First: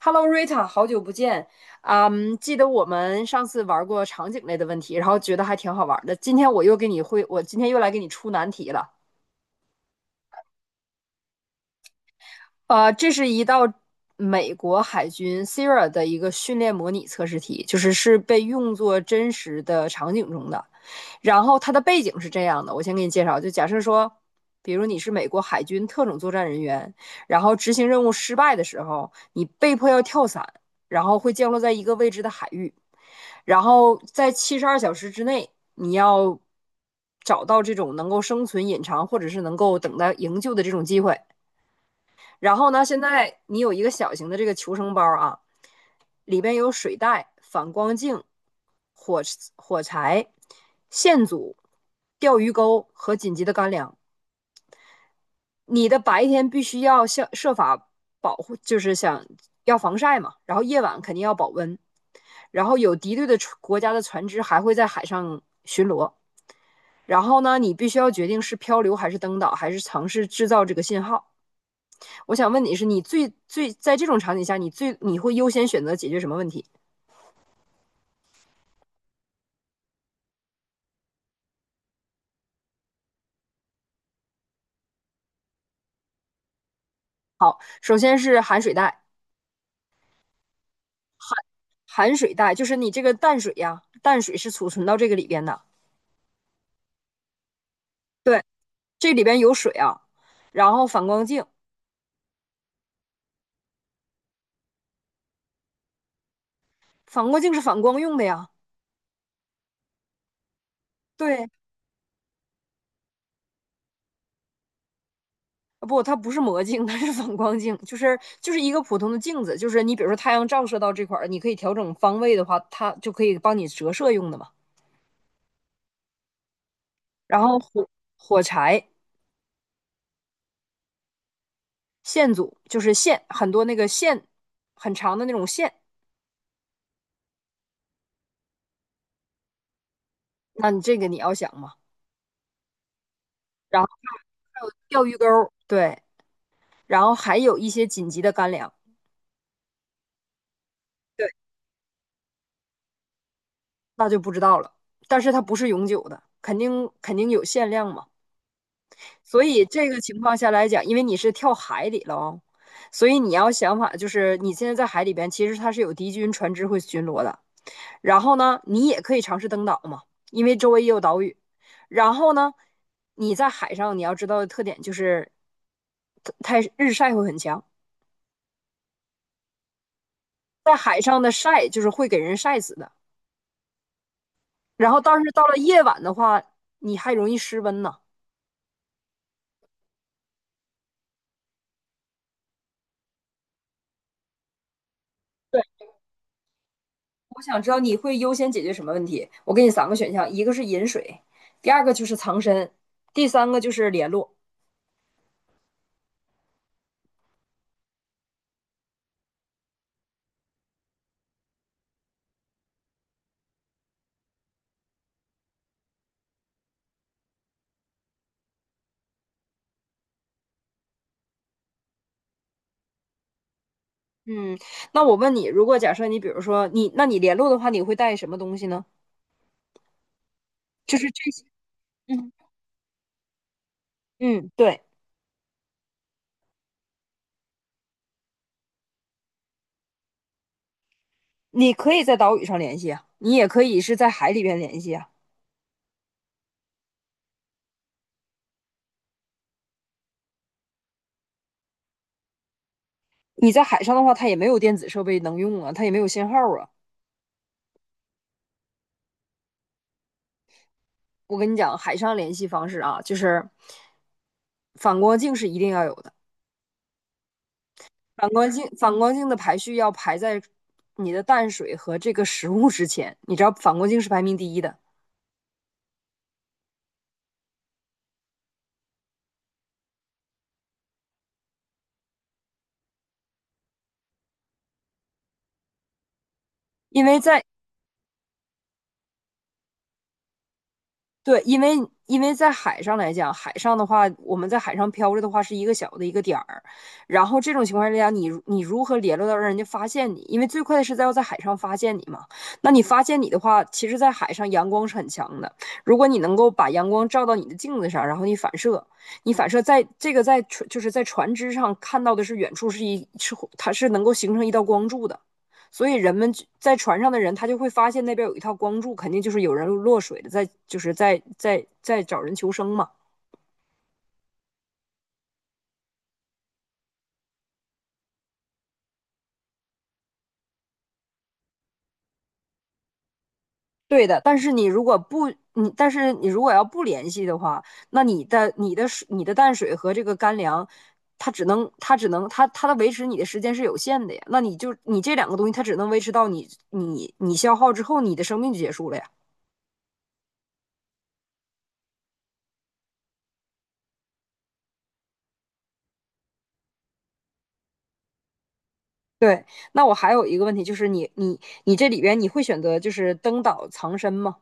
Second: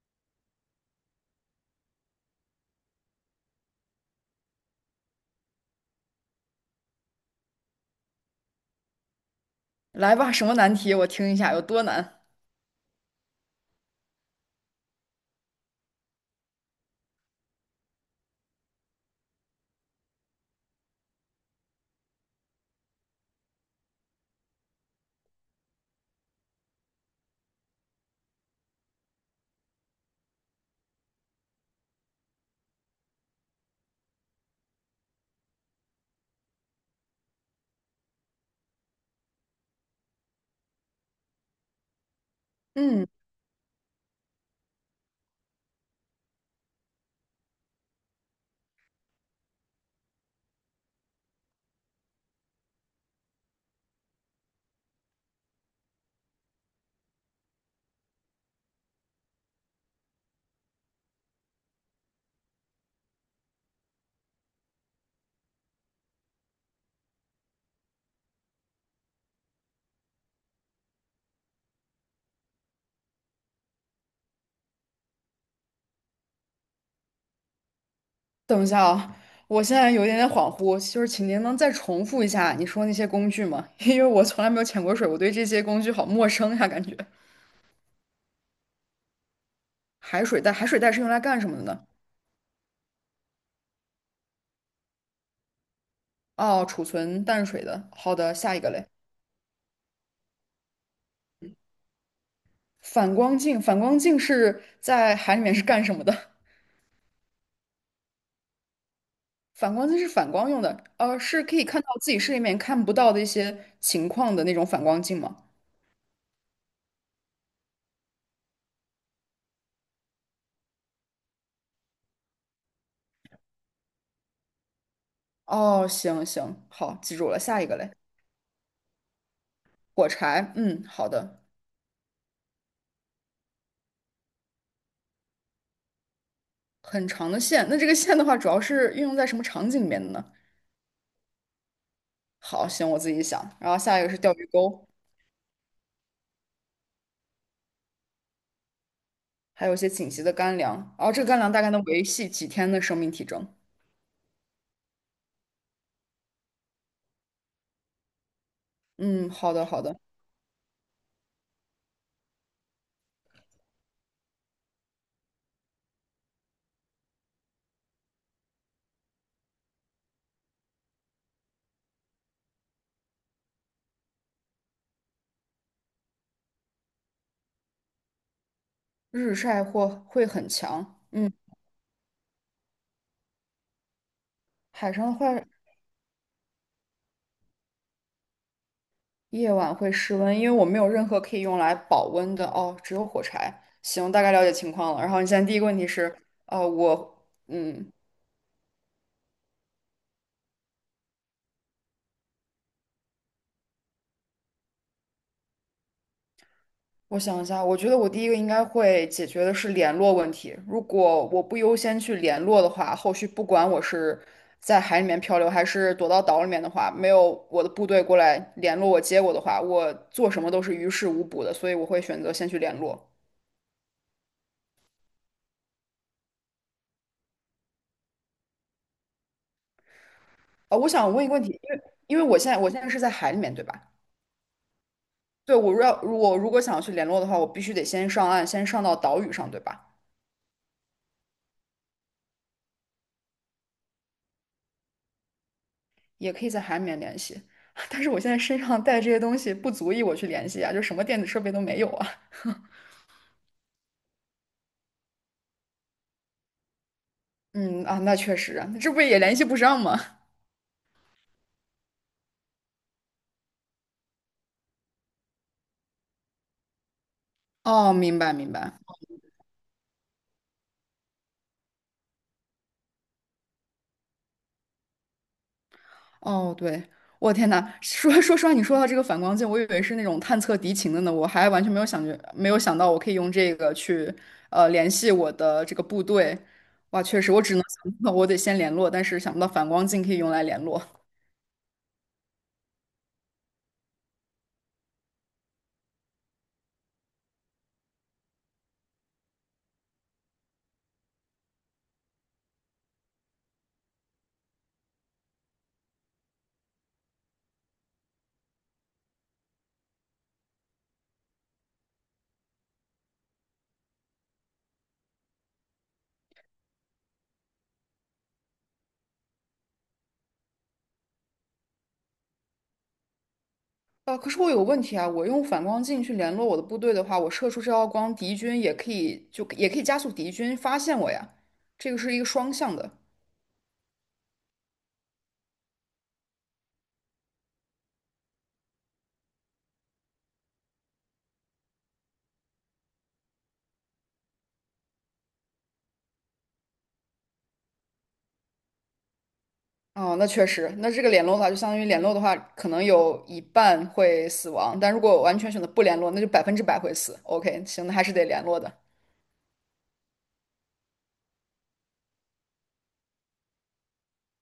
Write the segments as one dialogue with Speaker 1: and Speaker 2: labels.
Speaker 1: Hello Rita,好久不见。记得我们上次玩过场景类的问题，然后觉得还挺好玩的。今天我又给你会，我今天又来给你出难题了。
Speaker 2: 来吧，什么难题？我听一下有多难。
Speaker 1: 这是一道美国海军 SERA 的一个训练模拟测试题，就是被用作真实的场景中的。然后它的背景是这样的，我先给你介绍，就假设说，比如你是美国海军特种作战人员，然后执行任务失败的时候，你被迫要跳伞，然后会降落在一个未知的海域，然后在七十二小时之内，你要找到这种能够生存、隐藏或者是能够等待营救的这种机会。然后呢，现
Speaker 2: 嗯，
Speaker 1: 在你有一个小型的这个求生包啊，里边有水袋、反光镜、火柴、线组、钓鱼钩和紧急的干粮。你的白天必须要想设法保护，就是想要防晒嘛，然后夜晚肯定要保温。然后有敌对的国家的船只还会在海上巡逻。然后呢，你必须要决定是漂流还是登岛，还是尝试制造这个信号。我想问你是，你最最在这种场景下，你最你会优先选择解决什么问题？
Speaker 2: 等一下啊，我现在有一点点恍惚，就是请您能再重复一下你说那些工具吗？因为我从来没有潜过水，我对这些工具好陌生呀，感觉。
Speaker 1: 首先是含水带，
Speaker 2: 海水袋，海水袋是用来干什么的呢？
Speaker 1: 含水带，就是你这个淡水呀、啊淡水是储存到这个里边的。
Speaker 2: 哦，储存淡水的。好的，
Speaker 1: 对，
Speaker 2: 下一个嘞。
Speaker 1: 这里边有水啊，然后反光镜，
Speaker 2: 反光镜，反光镜是在海里面是干什么的？
Speaker 1: 反光镜是反光用的呀。
Speaker 2: 反光镜是反光用的，是
Speaker 1: 对，
Speaker 2: 可以看到自己视力里面看不到的一些情况的那种反光镜吗？
Speaker 1: 啊不，它不是魔镜，它是反光镜，就是一个普通的镜子，就是你比如说太阳照射到这块儿，你可以调整方位的话，它就可以帮你折射用的嘛。
Speaker 2: 哦，行行，好，记住了，
Speaker 1: 然后
Speaker 2: 下一个嘞。
Speaker 1: 火柴
Speaker 2: 火柴，嗯，好的，
Speaker 1: 线组就是线，很多那个线很长的那种线，
Speaker 2: 很长的线。那这个线的话，主要是运用在什么场景里面的呢？
Speaker 1: 那你这个你要想嘛。
Speaker 2: 好，行，我自己想。然后
Speaker 1: 然后
Speaker 2: 下一个是钓鱼
Speaker 1: 还有
Speaker 2: 钩，
Speaker 1: 钓鱼钩对，然后还有一些紧急的干粮，
Speaker 2: 还有一些紧急的干粮。然后这
Speaker 1: 对，
Speaker 2: 个干粮大概能维系几天的生命体征？
Speaker 1: 那就不知道了。但是它不是永久的，肯定有限量嘛。
Speaker 2: 嗯，
Speaker 1: 所
Speaker 2: 好
Speaker 1: 以
Speaker 2: 的，好
Speaker 1: 这
Speaker 2: 的。
Speaker 1: 个情况下来讲，因为你是跳海里了哦，所以你要想法就是你现在在海里边，其实它是有敌军船只会巡逻的。然后呢，你也可以尝试登岛嘛，因为周围也有岛屿。然后呢，你在海上你要知道的特点就是太日晒会很强，
Speaker 2: 日晒或会很
Speaker 1: 在
Speaker 2: 强，
Speaker 1: 海上
Speaker 2: 嗯，
Speaker 1: 的晒就是会给人晒死的。然
Speaker 2: 海
Speaker 1: 后，
Speaker 2: 上的
Speaker 1: 但
Speaker 2: 话，
Speaker 1: 是到了夜晚的话，你还容易失温呢。
Speaker 2: 夜晚会失温，因为我没有任何可以用来保温的哦，只有火柴。行，大概了解情况了。然后你现在第一个问题是，呃，我，
Speaker 1: 我想知道
Speaker 2: 嗯，
Speaker 1: 你会优先解决什么问题？我给你三个选项，一个是饮水，第二个就是藏身，第三个就是联络。
Speaker 2: 我想一下，我觉得我第一个应该会解决的是联络问题。如果我不优先去联络的话，后续不管我是在海里面漂流，还是躲到岛里面的话，没有我的部队过来联络我、接我的话，我做什么都是于事无补的。所以我会选择先去联络。
Speaker 1: 嗯，那我问你，如果假设你比如说你，那你联络的话，你会带什么东西呢？
Speaker 2: 啊、我
Speaker 1: 就是
Speaker 2: 想问一
Speaker 1: 这
Speaker 2: 个问
Speaker 1: 些。
Speaker 2: 题，因为
Speaker 1: 嗯
Speaker 2: 我现在是在海里面，对吧？
Speaker 1: 嗯，对，
Speaker 2: 对，我如果想要去联络的话，我必须得先上岸，先上到岛屿上，对吧？
Speaker 1: 你可以在岛屿上联系啊，你也可以是在海里边联系啊。
Speaker 2: 也可以在海里面联系。但是我现在身上带这些东西不足以我去联系啊，就什么电子设备都没有啊。
Speaker 1: 你在海上的话，它也没有电子设备能用啊，它也没有信号啊。
Speaker 2: 嗯啊，那确实啊，这不也联系不上吗？
Speaker 1: 我跟你讲，海上联系方式啊，就是反光镜是一定要有的。
Speaker 2: 哦，明
Speaker 1: 反
Speaker 2: 白
Speaker 1: 光
Speaker 2: 明
Speaker 1: 镜，
Speaker 2: 白。
Speaker 1: 反光镜的排序要排在你的淡水和这个食物之前。你知道反光镜是排名第一的，
Speaker 2: 哦，对，我天呐，说实话，你说到这个反光镜，我以为是那种探测敌情的呢，我还完全没有想到我可以用这个去联系我的这个部队。哇，
Speaker 1: 因为
Speaker 2: 确实，我
Speaker 1: 在
Speaker 2: 只能想到我得先联络，但是想不到反光镜可以用来联络。
Speaker 1: 对，因为因为在海上来讲，海上的话，我们在海上漂着的话是一个小的一个点儿，然后这种情况之下你如何联络到让人家发现你？因为最快的是在要在海上发现你嘛。那你发现你的话，其实，在海上阳光是很强的，如果你能够把阳光照到你的镜子上，然后你反射，你反射在这个在船就是在船只上看到的是远处是一是它是能够形成一道光柱的。所以在船上的人，他就会发现那边有一套光柱，肯定就是有人落水的，在就是在在在找人求生嘛。
Speaker 2: 啊，可是我有个问题啊，我用反光镜去联络我的部队的话，我射出这道光，敌军也可以加速敌军发现我呀，这个是一个双向的。
Speaker 1: 对的，但是你如果要不联系的话，那你的你的水你的淡水和这个干粮，它只能它只能它它的维持你的时间是有限的呀。那你就你这两个东西，它只能维持到你消耗之后，你的生命就结束了呀。
Speaker 2: 哦，那确实，那这个联络的话，就相当于联络的话，可能有一半会死亡，但如果我完全选择不联络，那就百分之百会死。OK，行，那还是得联络的。
Speaker 1: 对，那我还有一个问题，就是你这里边你会选择就是登岛藏身吗？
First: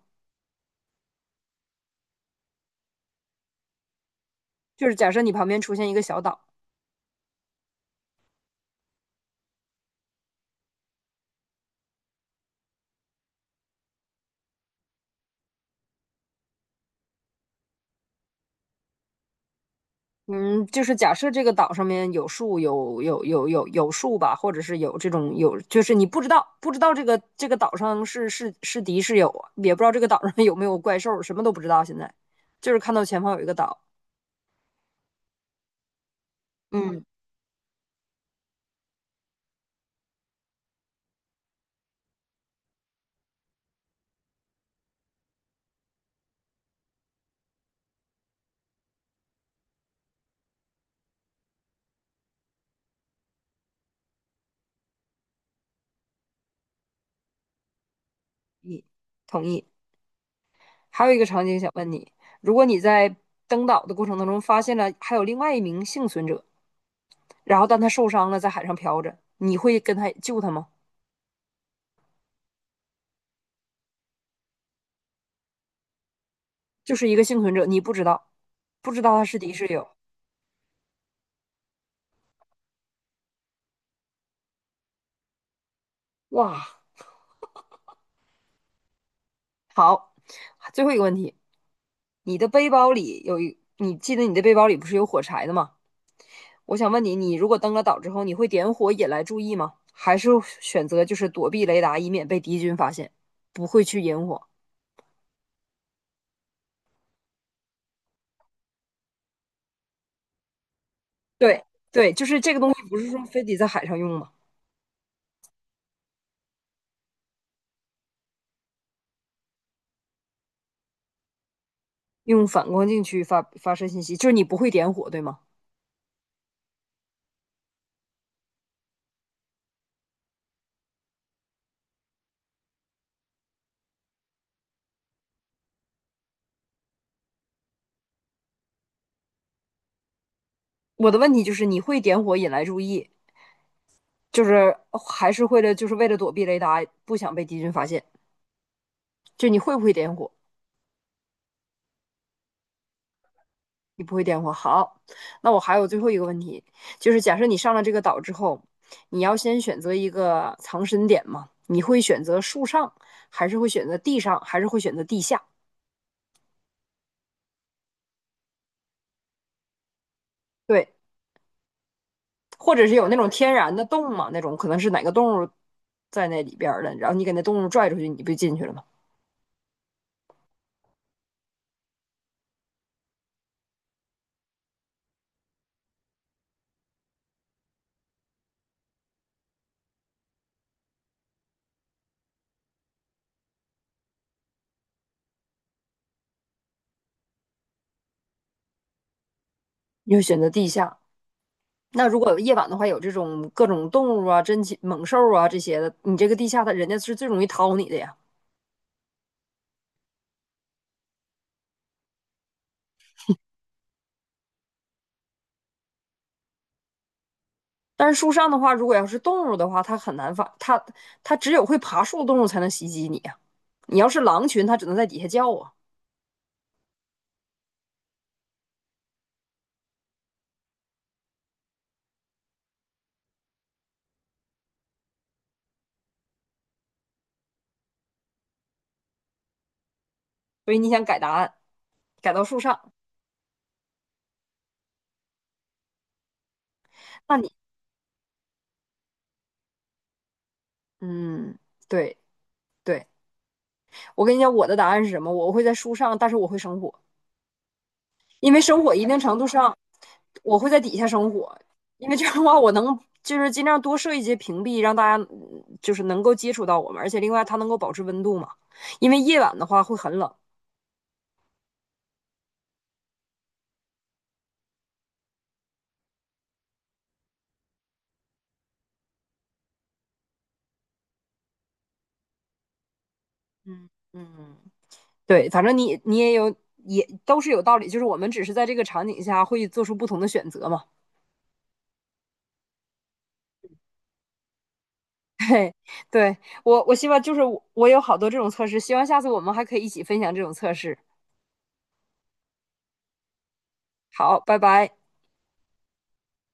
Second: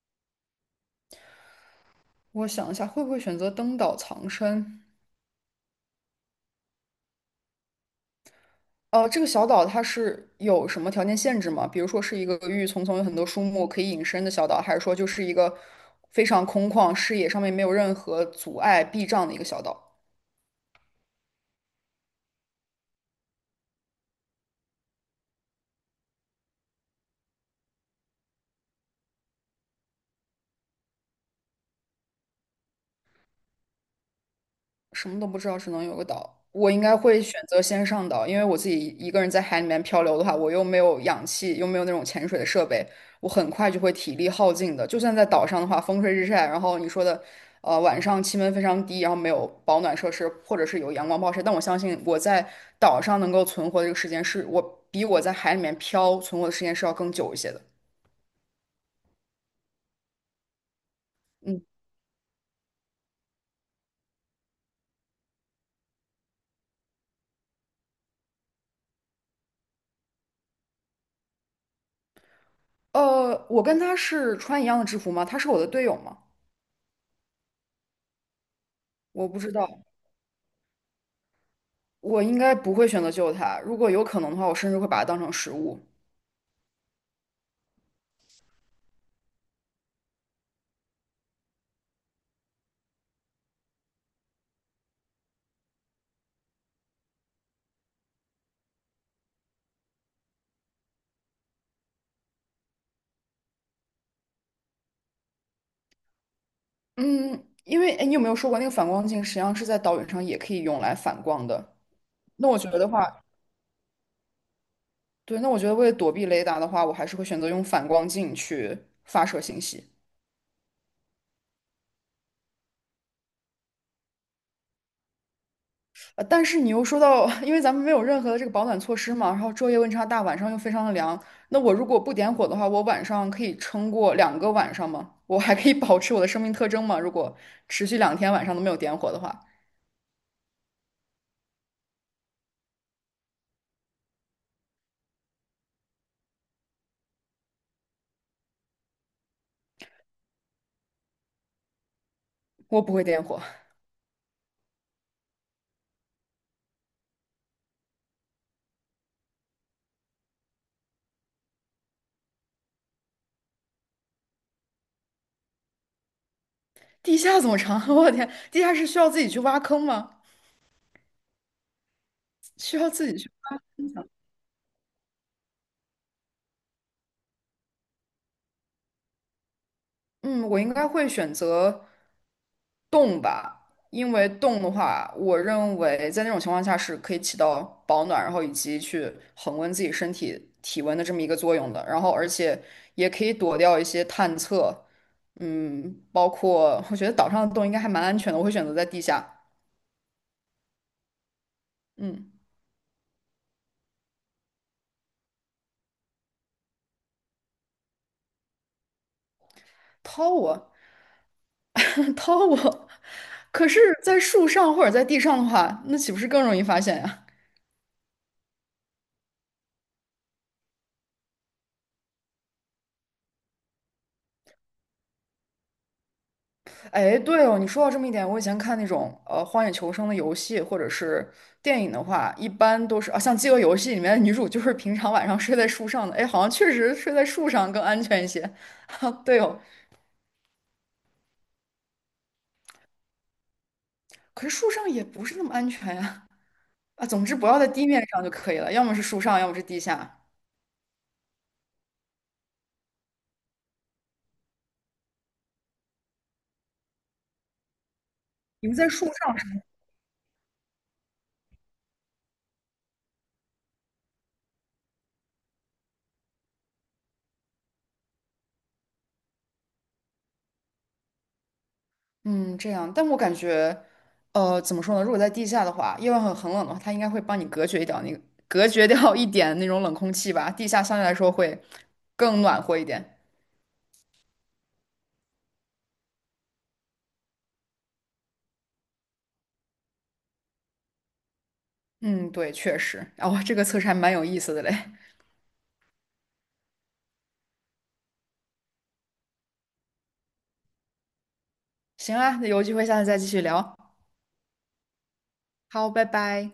Speaker 2: 我想一下，会不会选择登岛藏身？
Speaker 1: 就是假设你旁边出现一个小岛，
Speaker 2: 呃，这个小岛它是有什么条件限制吗？比如说是一个郁郁葱葱、有很多树木可以隐身的小岛，还是说就是一个非常空旷、视野上面没有任何阻碍、避障的一个小岛？
Speaker 1: 嗯，就是假设这个岛上面有树，有树吧，或者是有这种有，就是你不知道不知道这个岛上是敌是友啊，也不知道这个岛上 有没有怪兽，什么都不知道。现在就是看到前方有一个岛，
Speaker 2: 什么都不知道，只能有个岛。我应该
Speaker 1: 嗯，
Speaker 2: 会选择先上岛，因为我自己一个人在海里面漂流的话，我又没有氧气，又没有那种潜水的设备，我很快就会体力耗尽的。就算在岛上的话，风吹日晒，然后你说的，晚上气温非常低，然后没有保暖设施，或者是有阳光暴晒，但我相信我在岛上能够存活的这个时间是，我比我在海里面漂存活的时间是要更久一些的。
Speaker 1: 你同意。还有一个场景
Speaker 2: 嗯，
Speaker 1: 想问你，如果你在登岛的过程当中发现了还有另外一名幸存者，然后但他受伤了，在海上漂着，你会跟他救他吗？
Speaker 2: 我跟他是穿一样的制服吗？他是我的队友吗？
Speaker 1: 就是一个幸存者，你不知道不知道他
Speaker 2: 我
Speaker 1: 是
Speaker 2: 不知
Speaker 1: 敌是
Speaker 2: 道。
Speaker 1: 友。
Speaker 2: 我应该不会选择救它，如果有可能的话，我甚至会把它当成食物。
Speaker 1: 哇，好，最后一个问题，你记得你的背包里不是有火柴的吗？我想问你，你如果登了岛之后，你会点火引来注意吗？还是选择就是躲避雷达，以免被敌军发现，不会去引火？
Speaker 2: 嗯，因为哎，你有没有说过那个反光镜实际上是在岛屿上也可以用来反光
Speaker 1: 对
Speaker 2: 的？
Speaker 1: 对，就是
Speaker 2: 那
Speaker 1: 这
Speaker 2: 我
Speaker 1: 个东
Speaker 2: 觉
Speaker 1: 西，
Speaker 2: 得
Speaker 1: 不是
Speaker 2: 话，
Speaker 1: 说非得在海上用吗？
Speaker 2: 对，那我觉得为了躲避雷达的话，我还是会选择用反光镜去发射信息。
Speaker 1: 用反光镜去发射信息，就是你不会点火，对吗？
Speaker 2: 但是你又说到，因为咱们没有任何的这个保暖措施嘛，然后昼夜温差大，晚上又非常的凉，那我如果不点火的话，我晚上可以撑过两个晚上吗？我还可以保持我的生命特征吗？如果持续两天晚上都没有点火的话，
Speaker 1: 我的问题就是你会点火引来注意，就是还是会了就是为了躲避雷达，不想被敌军发现，就你会不会点火？
Speaker 2: 我不会点火。
Speaker 1: 你不会点火，好，那我还有最后一个问题，就是假设你上了这个岛之后，你要先选择一个藏身点嘛？你会选择树上，还是会选择地上，还是会选择地下？
Speaker 2: 地下怎么藏？我的天，地下室需要自己去挖坑吗？
Speaker 1: 对，或
Speaker 2: 需
Speaker 1: 者
Speaker 2: 要
Speaker 1: 是有
Speaker 2: 自
Speaker 1: 那
Speaker 2: 己
Speaker 1: 种
Speaker 2: 去
Speaker 1: 天然的
Speaker 2: 挖吗？
Speaker 1: 洞嘛？那种可能是哪个动物在那里边儿的，然后你给那动物拽出去，你不就进去了吗？
Speaker 2: 嗯，我应该会选择洞吧，因为洞的话，我认为在那种情况下是可以起到保暖，然后以及去恒温自己身体体温的这么一个作用的。然后，而且也可以躲掉一些探测，嗯，包括我觉得岛上的洞应该还蛮安全的，我会选择在地下。
Speaker 1: 你会选择地下。那如
Speaker 2: 嗯，
Speaker 1: 果夜晚的话，有这种各种动物啊、珍禽猛兽啊这些的，你这个地下的人家是最容易掏你的呀。
Speaker 2: 掏我，掏我。可是，在树上或者在地上的话，那岂不是更容易发现呀？
Speaker 1: 但是树上的话，如果要是动物的话，它很难发，它它只有会爬树的动物才能袭击你啊。你要是狼群，它只能在底下叫啊。
Speaker 2: 哎，对哦，你说到这么一点，我以前看那种《荒野求生》的游戏或者是电影的话，一般都是啊，像《饥饿游戏》里面的女主就是平常晚上睡在树上的，哎，好像确实睡在树上更安全一些。啊，对哦，
Speaker 1: 所以你想改答案，改到树上，
Speaker 2: 可是树上也不是那么安全呀。啊，总之
Speaker 1: 那
Speaker 2: 不
Speaker 1: 你
Speaker 2: 要在地面上就可以了，要么是树上，要么是地下。
Speaker 1: 嗯，对对，我跟你讲，我的答案是什么？我会在树上，但是我会生火，因为
Speaker 2: 你们
Speaker 1: 生
Speaker 2: 在
Speaker 1: 火一
Speaker 2: 树
Speaker 1: 定
Speaker 2: 上。
Speaker 1: 程度上，我会在底下生火，因为这样的话，我能就是尽量多设一些屏蔽，让大家就是能够接触到我们，而且另外它能够保持温度嘛，因为夜晚的话会很冷。
Speaker 2: 嗯，这样，但我感觉，呃，怎么说呢？如果在地下的话，夜晚很冷的话，它应该会帮你隔绝掉隔绝掉一点那种冷空气吧。地下相对来说会更暖和一点。
Speaker 1: 嗯嗯。对，反正你你也有也都是有道理，就是我们只是在这个场景下会做出不同的选择嘛。
Speaker 2: 嗯，对，确实。哦，这个测试还蛮有意思的嘞。
Speaker 1: 嘿，对我我希望就是我有好多这种测试，希望下次我们还可以一起分享这种测试。
Speaker 2: 行啊，那有机会下次再继续聊。
Speaker 1: 好，拜拜。
Speaker 2: 好，拜拜。